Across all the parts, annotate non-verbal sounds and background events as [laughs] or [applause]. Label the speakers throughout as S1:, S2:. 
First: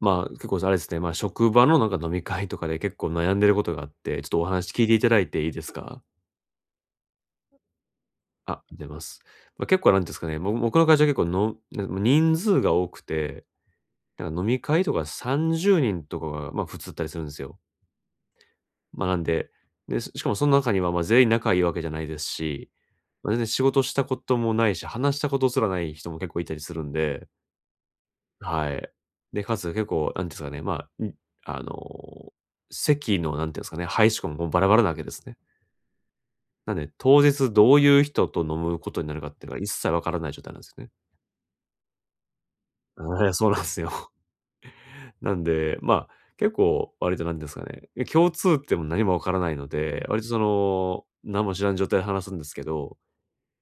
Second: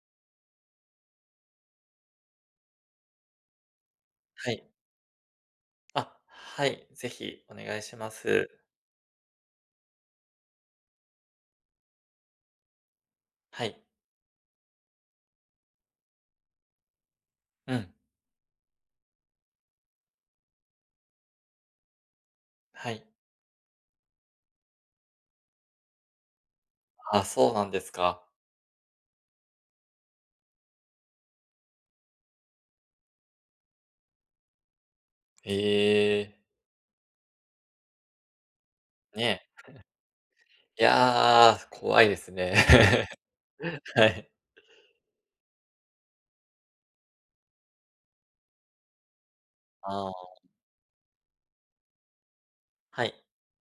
S1: 結構あれですね、職場のなんか飲み会とかで結構悩んでることがあって、ちょっとお
S2: はい。
S1: 話聞いていただいていいですか？
S2: あ、はい、ぜひお願いします。
S1: あ、出ます。結構なんていうんですかね、僕の会社結構の人数が多くて、
S2: はい。
S1: なんか飲み会とか30人とかが、普通だったりするんですよ。
S2: うん、
S1: ま、なんで、で、ししかもその中には、全員仲いいわけじゃないですし、
S2: はい。
S1: 全然仕事したこともないし、話したことすらない人も結構いたりするん
S2: あ、
S1: で。
S2: そうなんですか。
S1: はい。で、かつ結構、なんていうんですかね、あの、席の、なんていうんですかね、配置ももうバラバラなわけですね。
S2: ええ、
S1: なんで、当日どういう人と飲むことになるかっ
S2: ね。
S1: ていうのが一切わからない状態なんです
S2: い
S1: よね。
S2: や、怖いですね。
S1: はい、そうなんです
S2: [laughs] は
S1: よ。
S2: い。
S1: [laughs] なんで、結構割となんですかね、共通点も何もわからないので、
S2: あ
S1: 割と
S2: あ、
S1: その、何も知らん状態で話すんですけど、
S2: はい。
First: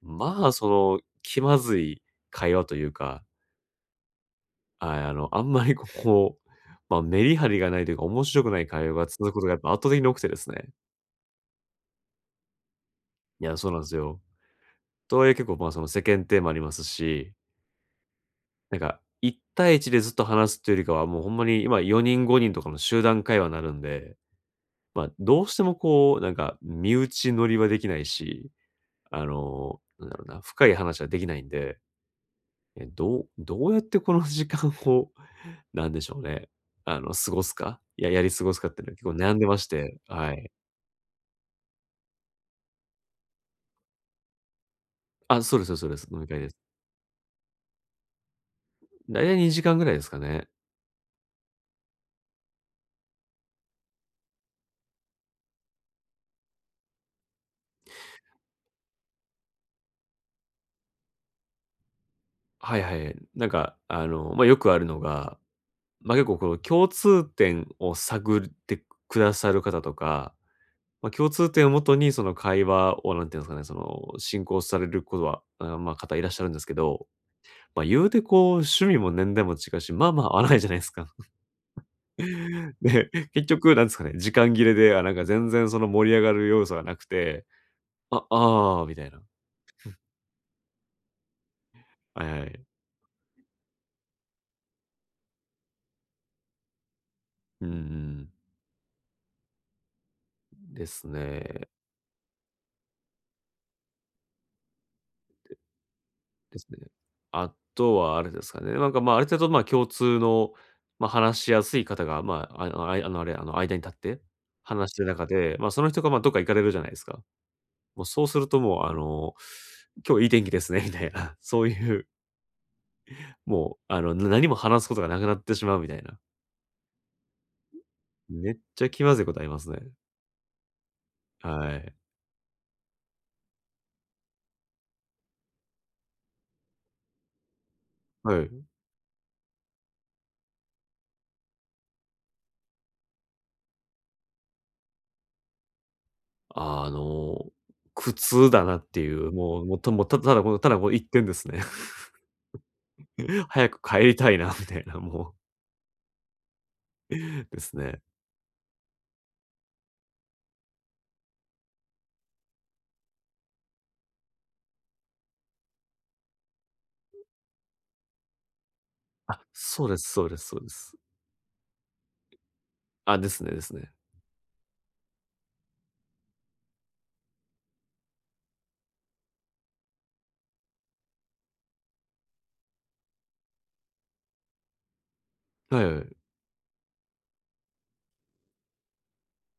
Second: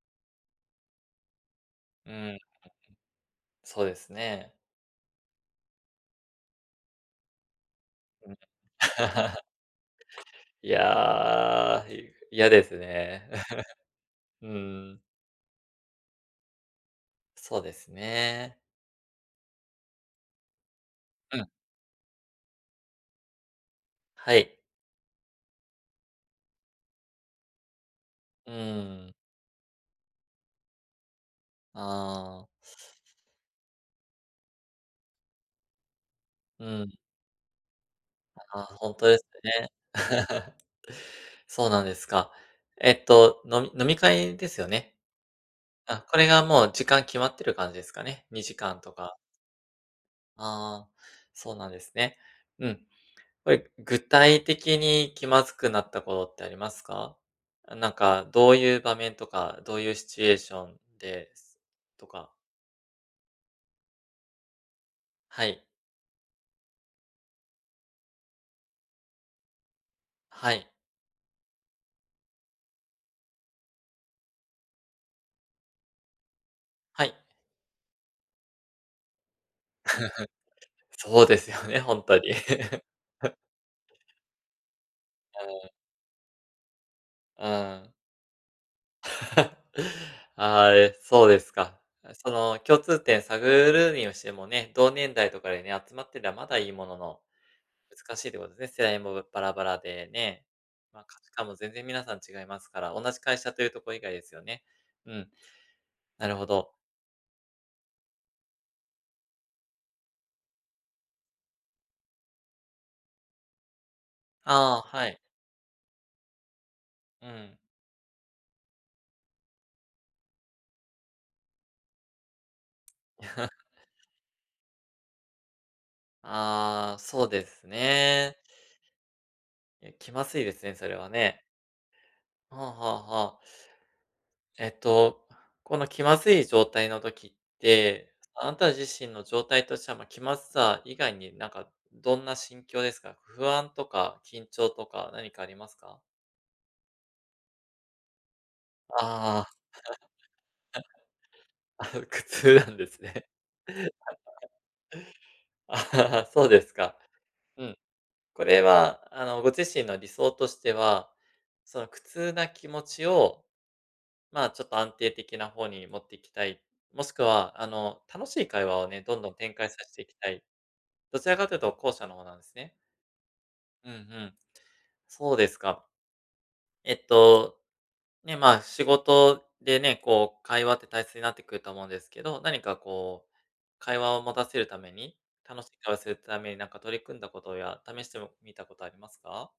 S1: 気まずい
S2: うん、
S1: 会話というか、
S2: そうですね。
S1: はい、あんまりこう、メリハリがないというか、面
S2: うん
S1: 白くない会話が続くこ
S2: [laughs]。
S1: とがやっぱ圧倒的に多くてですね。
S2: いやー、嫌ですね。
S1: いや、そうなんですよ。
S2: [laughs] うん、
S1: とはいえ結構、その世間体もありますし、
S2: そうですね。
S1: なんか一対一でずっと話すっていうよりかは、もうほん
S2: う
S1: ま
S2: ん、
S1: に今4人5人とかの集団会話になるんで、
S2: はい。
S1: どうしてもこう、なんか身内乗りはできないし、
S2: うーん、
S1: なんだろうな、深い話はできないんで、
S2: ああ、
S1: え、どうどうやってこの時間を、[laughs] なんでしょうね、
S2: うん、
S1: 過ごすか、やり過ごす
S2: あ
S1: かっ
S2: ー、
S1: ていう
S2: ほ
S1: の
S2: ん
S1: は結
S2: と
S1: 構
S2: です
S1: 悩んでまし
S2: ね。
S1: て、はい。
S2: [laughs] そうなんですか。飲み会ですよね。
S1: あ、そうです、そうで
S2: あ、
S1: す、そうです。
S2: こ
S1: 飲み
S2: れ
S1: 会
S2: が
S1: です。
S2: もう時間決まってる感じですかね。2時間とか。
S1: だいたい2時間ぐらいですかね。
S2: ああ、そうなんですね。うん。これ、具体的に気まずくなったことってありますか？あ、なんかどういう場面とか、どういうシチュエーションでとか。
S1: はいはい。なんか、よくあるのが、
S2: はい。
S1: 結構この共通点を探ってくださる方とか、
S2: はい。
S1: 共通点をもとにその会話を、なんていうんですかね、その、進行されることは、方いらっしゃるんですけ
S2: は
S1: ど、
S2: い。
S1: 言うてこう、趣味も年代も違うし、まあまあ合わないじゃないですか。
S2: そうですよね、ほんとに。
S1: [laughs]
S2: [laughs]
S1: で、結局なんですかね、時間切れで、あ、なんか全然その盛り上がる要素がなくて、
S2: うん。うん。
S1: あ、ああ、みたいな。
S2: [laughs] ああ、え、そうですか。
S1: はい
S2: そ
S1: は
S2: の、
S1: い。
S2: 共通点探るにしてもね、同年代とかでね、集まってりゃまだいいものの、
S1: うんう
S2: 難し
S1: ん。
S2: いってことですね。世代もバラバラでね、
S1: で
S2: ま、
S1: す
S2: 価値観も
S1: ね。
S2: 全然皆さん違いますから、同じ会社というとこ以外ですよね。うん、なるほ
S1: です
S2: ど。
S1: ね。あとはあれですかね、なんか、ある程度、共通の、話しやすい方が、まあ、あの、あいあの、あれ、あの、間に立って、
S2: ああ、
S1: 話してる
S2: はい。
S1: 中で、その人が、どっか行かれるじゃないですか。
S2: うん。
S1: もうそうするともう、今日いい天気ですねみたいな、[laughs] そういう、
S2: [laughs]
S1: もう、あの、何も話すことがなくなってしまうみたいな。
S2: ああ、そうですね。
S1: めっちゃ気まずいことありますね。
S2: え、気まずいですね、それはね。
S1: はい。
S2: はあはあはあ。えっと、この気まずい状態の時って、
S1: は
S2: あ
S1: い。
S2: なた自身の状態としては、ま、気まずさ以外になんかどんな心境ですか？不安とか緊張とか何かありますか？
S1: あの、苦痛だなっていう、
S2: ああ、
S1: もうもう、たもう、たただこのただこの一点ですね。
S2: [laughs] あ苦痛なんですね。
S1: [laughs] 早く帰
S2: [laughs]
S1: りたいなみたいな、も
S2: ああ、そうですか。
S1: う、[laughs] で
S2: う
S1: す
S2: ん。
S1: ね。
S2: これはご自身の理想としては、その苦痛な気持ちを、まあ、ちょっと安定的な方に持っていきたい、もしくは楽しい会話をね、どんどん
S1: あ、
S2: 展開さ
S1: そう
S2: し
S1: で
S2: てい
S1: す、
S2: き
S1: そう
S2: た
S1: で
S2: い。
S1: す、そうです。
S2: どちらかというと後者の方なんですね。
S1: あ、ですね、です
S2: う
S1: ね。
S2: んうん。そうですか。えっと、ね、まあ、仕事でね、こう、会話って大切になってくると思うんですけど、何かこう、会話を持たせるために、楽しい
S1: はい
S2: 会話
S1: は
S2: する
S1: い。
S2: ためになんか取り組んだことや、試してみたことありますか？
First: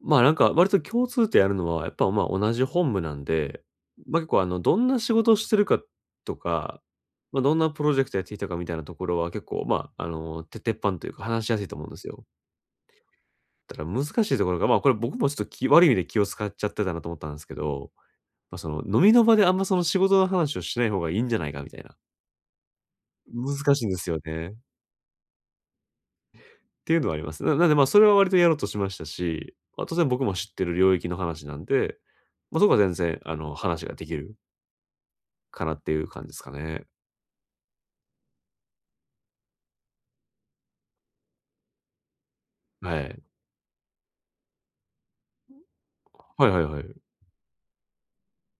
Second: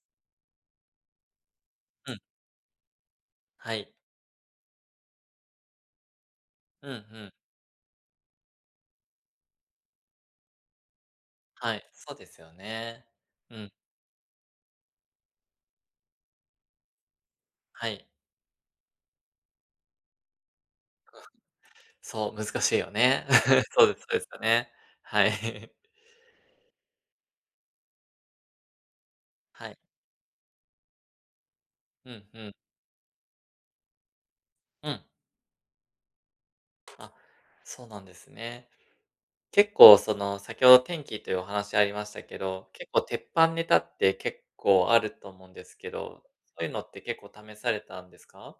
S1: なんか割と共通点あるのは、やっぱ、
S2: うん、
S1: 同じ本部なんで、
S2: はい。
S1: 結構あの、どんな仕事をしてるかとか、
S2: うんうん。
S1: どんなプロジェクトやってきたかみたいなところは結構、鉄板というか話しやすい
S2: は
S1: と
S2: い、
S1: 思うんです
S2: そう
S1: よ。
S2: ですよね。うん、
S1: たら難しいところが、これ僕もちょっと悪い意味で気を使っちゃってたなと思ったんですけ
S2: は
S1: ど、
S2: い。
S1: その飲みの場であんまその仕事の話をしない方がいいんじゃないかみたいな。
S2: そう、難しいよね。[laughs]
S1: 難し
S2: そ
S1: い
S2: う
S1: ん
S2: で
S1: で
S2: すそ
S1: すよ
S2: うですよ
S1: ね。
S2: ね。はい。[laughs]
S1: っていうのはあります。なんでまあ、それは割とやろうとしましたし、
S2: はい。
S1: 当然僕も知ってる領域の話なんで、
S2: うんうん。
S1: そこは全然あの、話ができる
S2: うん。
S1: かなっていう感じですかね。
S2: あ、そうなんですね。結構その、先ほど天気というお話ありましたけど、結
S1: は
S2: 構鉄
S1: い。
S2: 板ネタって結構あると思うんですけど、
S1: はい
S2: そ
S1: は
S2: う
S1: い
S2: いう
S1: は
S2: のって
S1: い。
S2: 結構試されたんですか？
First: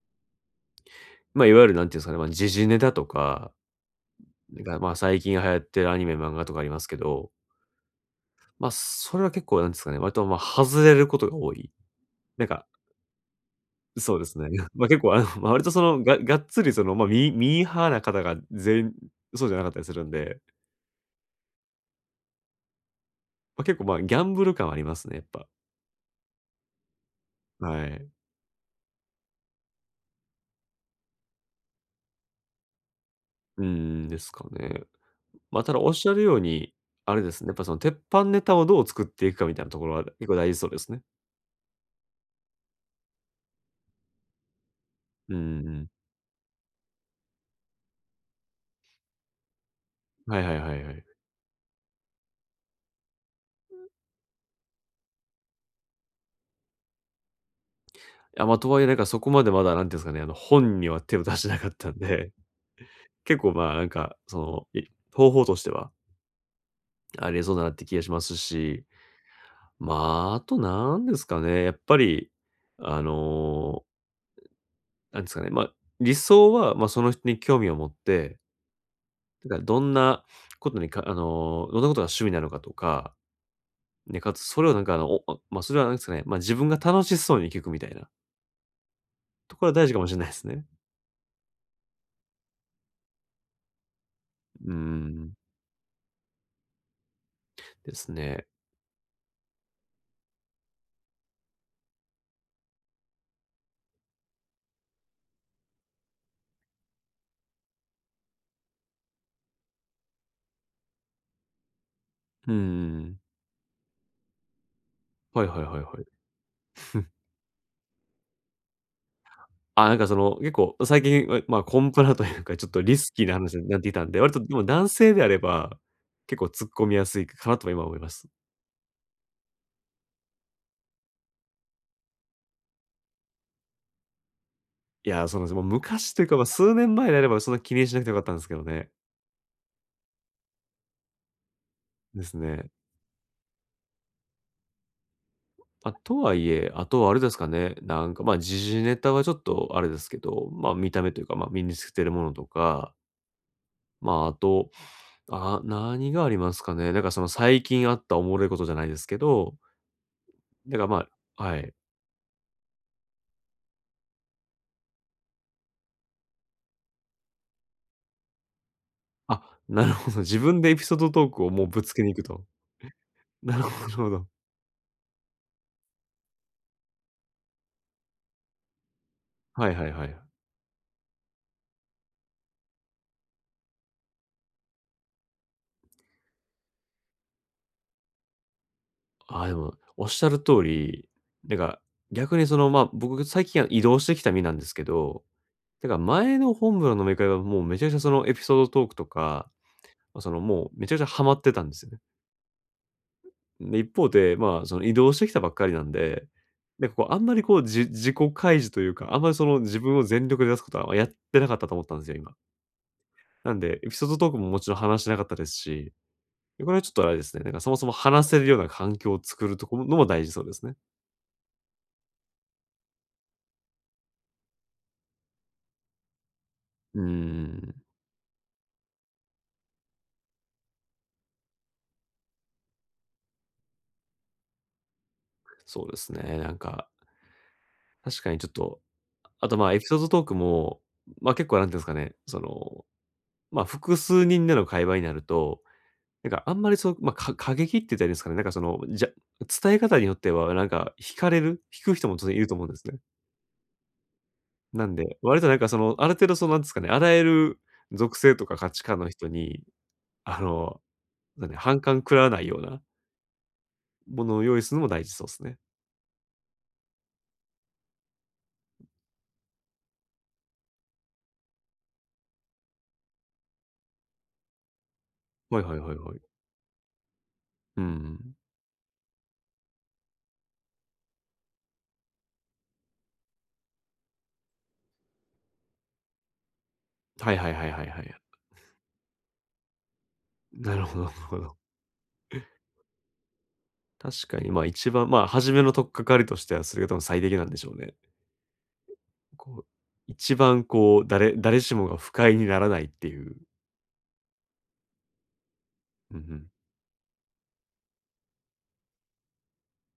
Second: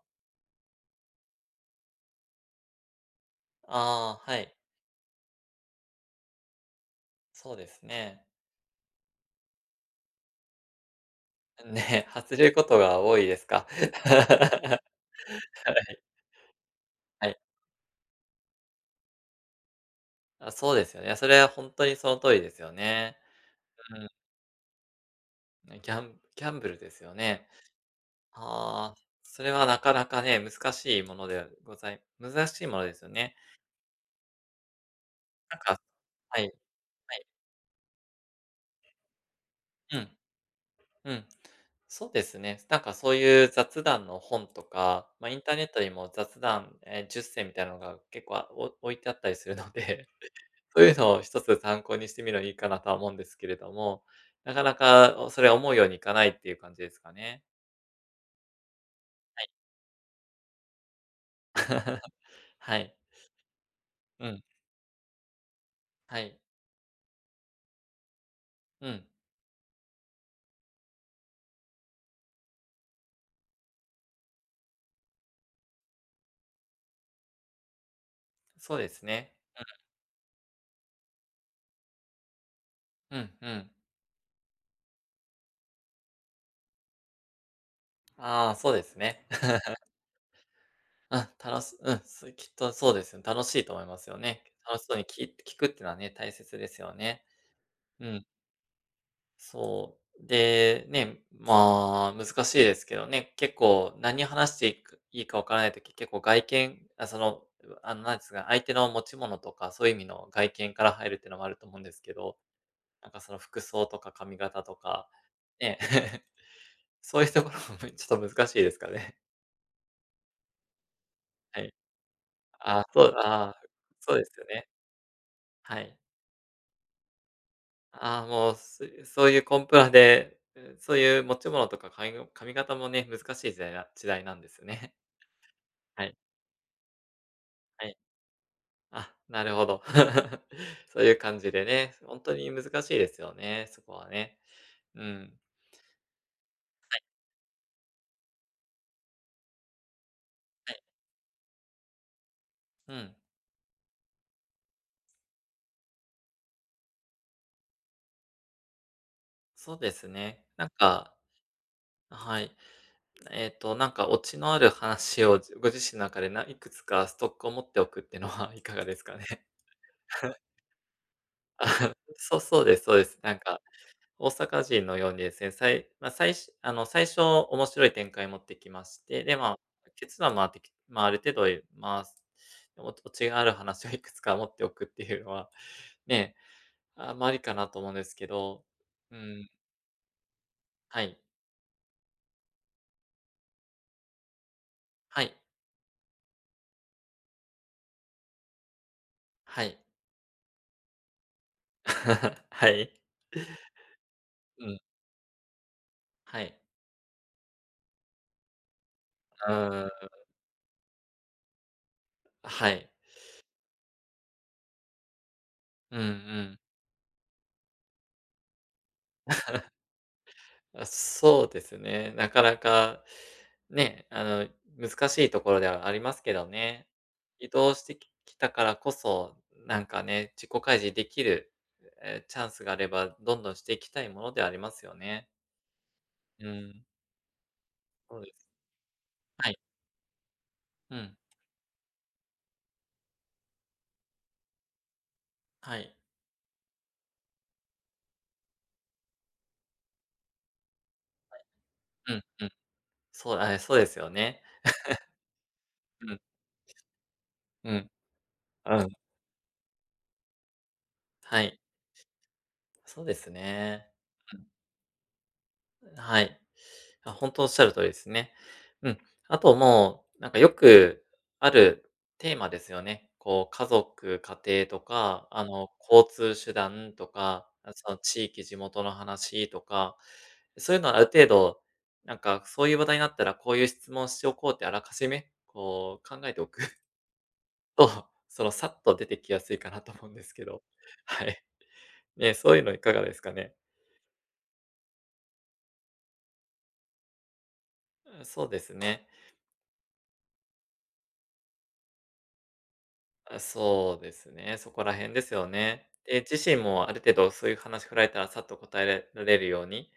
S1: いわゆるなんていうんですかね、時事ネタとか
S2: ああ、はい。
S1: が、最近流行ってるアニメ、漫画とかありますけど、
S2: そうですね。
S1: それは結構なんですかね、割とまあ、外れることが多
S2: [laughs]
S1: い。
S2: ね、外
S1: な
S2: れ
S1: ん
S2: るこ
S1: か
S2: とが多いですか？[laughs]
S1: そうですね。[laughs] ま、結構あの、まあ、割と
S2: は
S1: その、
S2: い、
S1: がっつりその、
S2: はい。
S1: ミーハーな方が全員そうじゃなかったりするんで、
S2: あ、そうですよね。それは本当にその通りですよね。
S1: まあ、結構、まあ、ギャンブル感はありますね、やっぱ。
S2: うん、ギャンブルですよね。
S1: はい。
S2: ああ、それはなかなかね、難しいものですよね。
S1: うん、ですかね。
S2: なん
S1: ただ
S2: か
S1: おっしゃるよう
S2: はい、は
S1: に、あれ
S2: い。
S1: ですね、やっぱその鉄板ネタをどう作っていくかみたいなところ
S2: う
S1: は
S2: ん。
S1: 結構大事そうですね。
S2: うん。そうですね。なんかそういう雑談の本とか、まあ、
S1: う
S2: インターネット
S1: ん、
S2: にも雑談、10選みたいなのが結構、あ、置いてあったりするので、
S1: はいは
S2: [laughs]
S1: いは
S2: そ
S1: い
S2: う
S1: は
S2: いう
S1: い。
S2: のを一つ参考にしてみるのいいかなとは思うんですけれども、なかなか、おそれ思うようにいかないっていう感じですかね。
S1: いやまあ、とはいえなんかそこ
S2: は
S1: ま
S2: い。
S1: でまだ何て言うんですかね、本には手を出してなかったん
S2: [laughs]
S1: で、
S2: はい。
S1: 結構、
S2: うん。
S1: の、い方法としては
S2: はい。
S1: ありえそうだなって気がしますし、
S2: うん。
S1: まあとなんですかね、やっぱり、あのー、なんですかね、理想は、その人に興味を持って、
S2: そうですね。
S1: だからどんなことにかどんなことが趣味なのかとか、
S2: うんうん。
S1: ね、かつそれをなんかあの、おまあ、まそれはなんですかね、自分が楽しそうに聞くみたいな
S2: ああ、そうですね。
S1: と
S2: [laughs]
S1: ころは大事かもしれないですね。
S2: あ、うん、そうきっとそうですよ。楽しいと思いますよね。
S1: う
S2: 楽しそうにき
S1: ん、
S2: 聞くっていうのはね、大切ですよね。
S1: で
S2: う
S1: す
S2: ん。
S1: ね。
S2: そう。で、ね、まあ、難しいですけどね、結構何話していくいいかわからないとき結構外見、あ、その、なんですか、相手の持ち物とか、そういう意味の外見から入るっていうのもあると思うんですけど、
S1: う
S2: なん
S1: ん、
S2: かその服装とか髪型とか、
S1: はいはいは
S2: ね、
S1: いはい。
S2: [laughs] そういうところもねちょっと難しいですかね。
S1: あ、結構最近、
S2: [laughs]
S1: え、ま
S2: は
S1: あ、
S2: い。
S1: コンプラというか、ちょっ
S2: あ
S1: と
S2: あ、
S1: リ
S2: そ
S1: ス
S2: う、
S1: キーな
S2: あ
S1: 話
S2: あ、
S1: になってきたん
S2: そう
S1: で、
S2: で
S1: 割
S2: す
S1: と
S2: よ
S1: でも
S2: ね。
S1: 男性であれば、
S2: はい。
S1: 結構突っ込みやすいかなとは今思いま
S2: ああ、
S1: す。
S2: もう、そういうコンプラで、そういう持ち物とか、髪型もね、難しい時代なんですね。
S1: いや、そうなんです。もう
S2: [laughs] は
S1: 昔
S2: い。
S1: というか、数年前であればそんな気に
S2: は
S1: し
S2: い。
S1: なくてよかったんですけどね。
S2: あ、なるほど。[laughs] そういう感じでね、本
S1: で
S2: 当
S1: す
S2: に難
S1: ね。
S2: しいですよね、そこはね。うん。
S1: あ、とはいえ、あとはあれですかね、なんか、時事ネタはちょっとあれですけど、
S2: はい。
S1: 見た目というか、身につけてるものとか、
S2: うん。
S1: あと、あ、何がありますかね。なんかその最近あったおもろいことじゃないですけど、
S2: そうですね。なん
S1: だからま
S2: か
S1: あはい。
S2: はい。なんかオチのある話をご自身の中でいくつかストックを持っておくっていうのは [laughs] いかがですかね？
S1: あ、なるほど、自分
S2: [laughs]
S1: でエピソードトークをもうぶつ
S2: あ、
S1: けに行く
S2: そう
S1: と。
S2: そうですそうです。なん
S1: な
S2: か
S1: るほど、なるほど。
S2: 大阪人のようにですね、さいまあ、さいしあの、最初面白い展開持ってきまして、で、ま
S1: はいは
S2: あ、
S1: いはい。
S2: 結論回ってきまあ、ある程度まあオチがある話をいくつか持っておくっていうのは、[laughs] ね、あ、まあ、ありかなと思うんですけど、う
S1: ああ、
S2: ん、
S1: でも、おっしゃる通
S2: は
S1: り、
S2: い、
S1: なんか、逆にその、僕最近は移動してきた身なんですけ
S2: は
S1: ど、
S2: い、
S1: てか前の本部の飲み会はもうめちゃくちゃそのエピソードトークとか、
S2: はい。
S1: もうめちゃくちゃハマってたんですよね。
S2: [laughs] はい。[laughs]
S1: で、一方で、
S2: う
S1: そ
S2: ん、
S1: の移動してきたばっかりなんで、
S2: はい。
S1: なんかこうあんまりこう、自己開示というか、あんまりそ
S2: う
S1: の自
S2: ー
S1: 分を
S2: ん、
S1: 全力で出すことはやってなかったと思ったんですよ、今。
S2: はい。
S1: なんで、エピソードトークももちろん話してなかったですし、
S2: うんうん。
S1: これはちょっとあれですね、なんかそもそも話せるような環境を作るところのも大事そうですね。
S2: あ、そうですね。なかなか、ね、難しいところではありますけどね。
S1: うー
S2: 移動し
S1: ん。
S2: てきたからこそ、なんかね、自己開示できる、チャンスがあれば、どんどんしていきたいものではありますよね。
S1: そうですね、
S2: う
S1: なん
S2: ん、
S1: か、
S2: そ
S1: 確
S2: う
S1: か
S2: で
S1: にちょっ
S2: す。
S1: と、あ
S2: は
S1: と、
S2: い。
S1: エピソードトークも、
S2: うん、
S1: 結構なんていうんですかね、その、複数人での会話になると、
S2: はい。
S1: なんかあんまりそう、過激って言ったらいいんですかね、伝え方によってはなんか惹かれる、引く人
S2: う
S1: も
S2: ん、
S1: 当然い
S2: う
S1: る
S2: ん。
S1: と思うんですね。
S2: そう、あ、そうですよね。
S1: なんで、割となんかその、あ
S2: う
S1: る
S2: ん、
S1: 程度そのなんですかね、あらゆる
S2: うん、
S1: 属性とか価
S2: う
S1: 値
S2: ん。
S1: 観の人に、あの、
S2: は
S1: なんで、
S2: い。
S1: 反感食らわないような
S2: そうですね。
S1: もの
S2: う
S1: を
S2: ん、
S1: 用意するのも大事そうですね。
S2: はい。あ、本当おっしゃる通りですね。うん。あともう、なんかよくあるテーマですよね。こう、家族、家庭とか、
S1: はいはいはい
S2: 交
S1: はい。
S2: 通手段とか、あ、
S1: う
S2: その地
S1: ん。
S2: 域、地元の話とか、そういうのはある程度、なんかそういう話題になったら、こういう質問しておこうってあらかじめ、こう考えておく [laughs]
S1: はいはいはいはいは
S2: と、
S1: い。
S2: さっと出てきやすいかなと思うんですけど。
S1: なるほど、なる
S2: は
S1: ほ
S2: い。
S1: ど。
S2: ね、そういうのいかがですかね？
S1: 確かに、一番、初めの取っかかりとしては、それが多分最適なんでしょうね。
S2: うん、そうですね。
S1: こう、一番こう、誰しもが不快にならないっていう。
S2: あ、そうですね。そこら辺ですよね。
S1: うん
S2: で、
S1: う
S2: 自
S1: ん。
S2: 身もある程度そういう話振られたらさっと答えられるように、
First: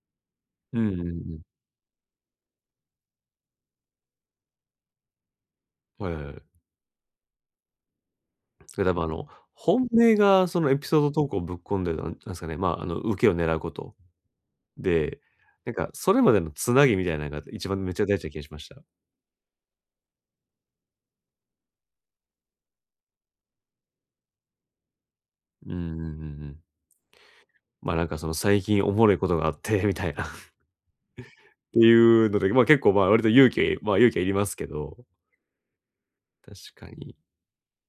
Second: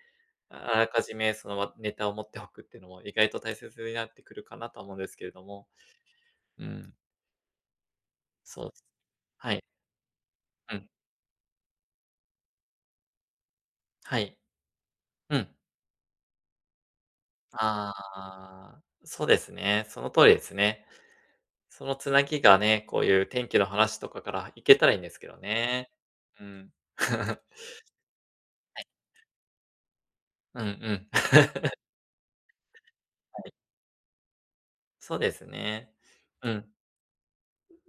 S2: ああ
S1: うん
S2: らか
S1: うんう
S2: じめ
S1: ん。
S2: ま、ネタを持っておくっていうのも意外と大切になってくるかなとは思うんですけれども。
S1: はいはいはい。
S2: うん。そうで
S1: そ
S2: す。
S1: れ多分あの、
S2: はい。
S1: 本命がその
S2: う
S1: エピ
S2: ん。
S1: ソード投稿をぶっ込んで、なんですかね、受けを狙うこと。
S2: はい。
S1: で、
S2: うん。
S1: なんかそれまでのつなぎみたいなのが一番め
S2: あ
S1: っちゃ大事な気がしました。
S2: あ、そうですね。その通りですね。そのつなぎがね、こういう天気の話とかからいけたらいいんですけど
S1: うんうんう
S2: ね。
S1: んう
S2: う
S1: ん。
S2: ん。[laughs]
S1: なんかその最近おもろいことがあって、みたいな。[laughs]
S2: うんうん。[laughs]
S1: っていうので、まあ、結構まあ、割と勇気、勇気はいりますけど、
S2: そうですね。うん。
S1: 確かに。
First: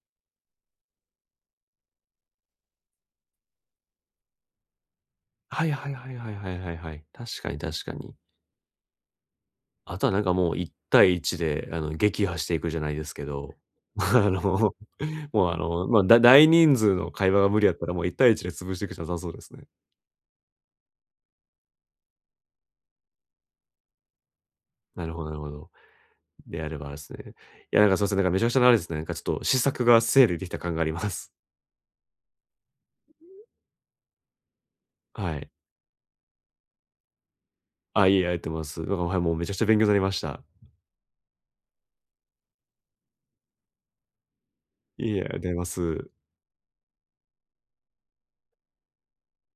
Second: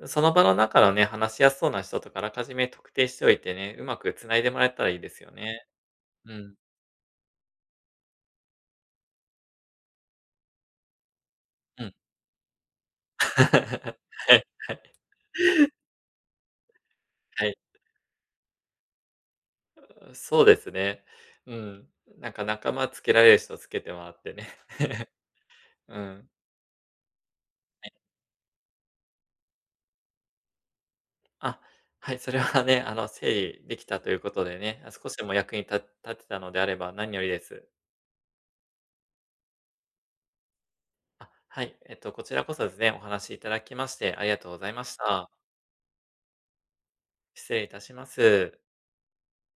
S2: その場の中のね、話しやすそうな人とかあらかじめ特定しておいてね、うまく繋いでもらえたらいいですよ
S1: は
S2: ね。
S1: いはいはいはい
S2: う
S1: は
S2: ん。
S1: いはいはい。確かに、確かに。あとはなんかもう1対1で、
S2: うん。
S1: 撃破していくじゃないですけど、
S2: [laughs]
S1: [laughs] あ
S2: は
S1: の、
S2: い。
S1: もうあの、まあ、だ大人数の会話
S2: は
S1: が
S2: い。
S1: 無理やったら、もう1対1で潰していくしかなさそうですね。
S2: そうですね。うん。なんか仲間つけられる人つけてもらってね。
S1: なる
S2: [laughs]
S1: ほど、なるほど。
S2: うん。
S1: であればあれですね。いや、なんかそうですね、なんかめちゃくちゃなあれですね、なんかちょっと、試作が整理できた感があります。
S2: あ、はい、それはね、整理できたということでね、少しでも
S1: はい。
S2: 役に立てたのであれば何よりです。
S1: あ、いえ、ありがとうございます。なんか、はい、もうめちゃくちゃ勉強になりました。
S2: あ、はい。こちらこそですね、お話しいただきましてありがとうございまし
S1: いえいえ、ありが
S2: た。
S1: とうございます。
S2: 失礼いたします。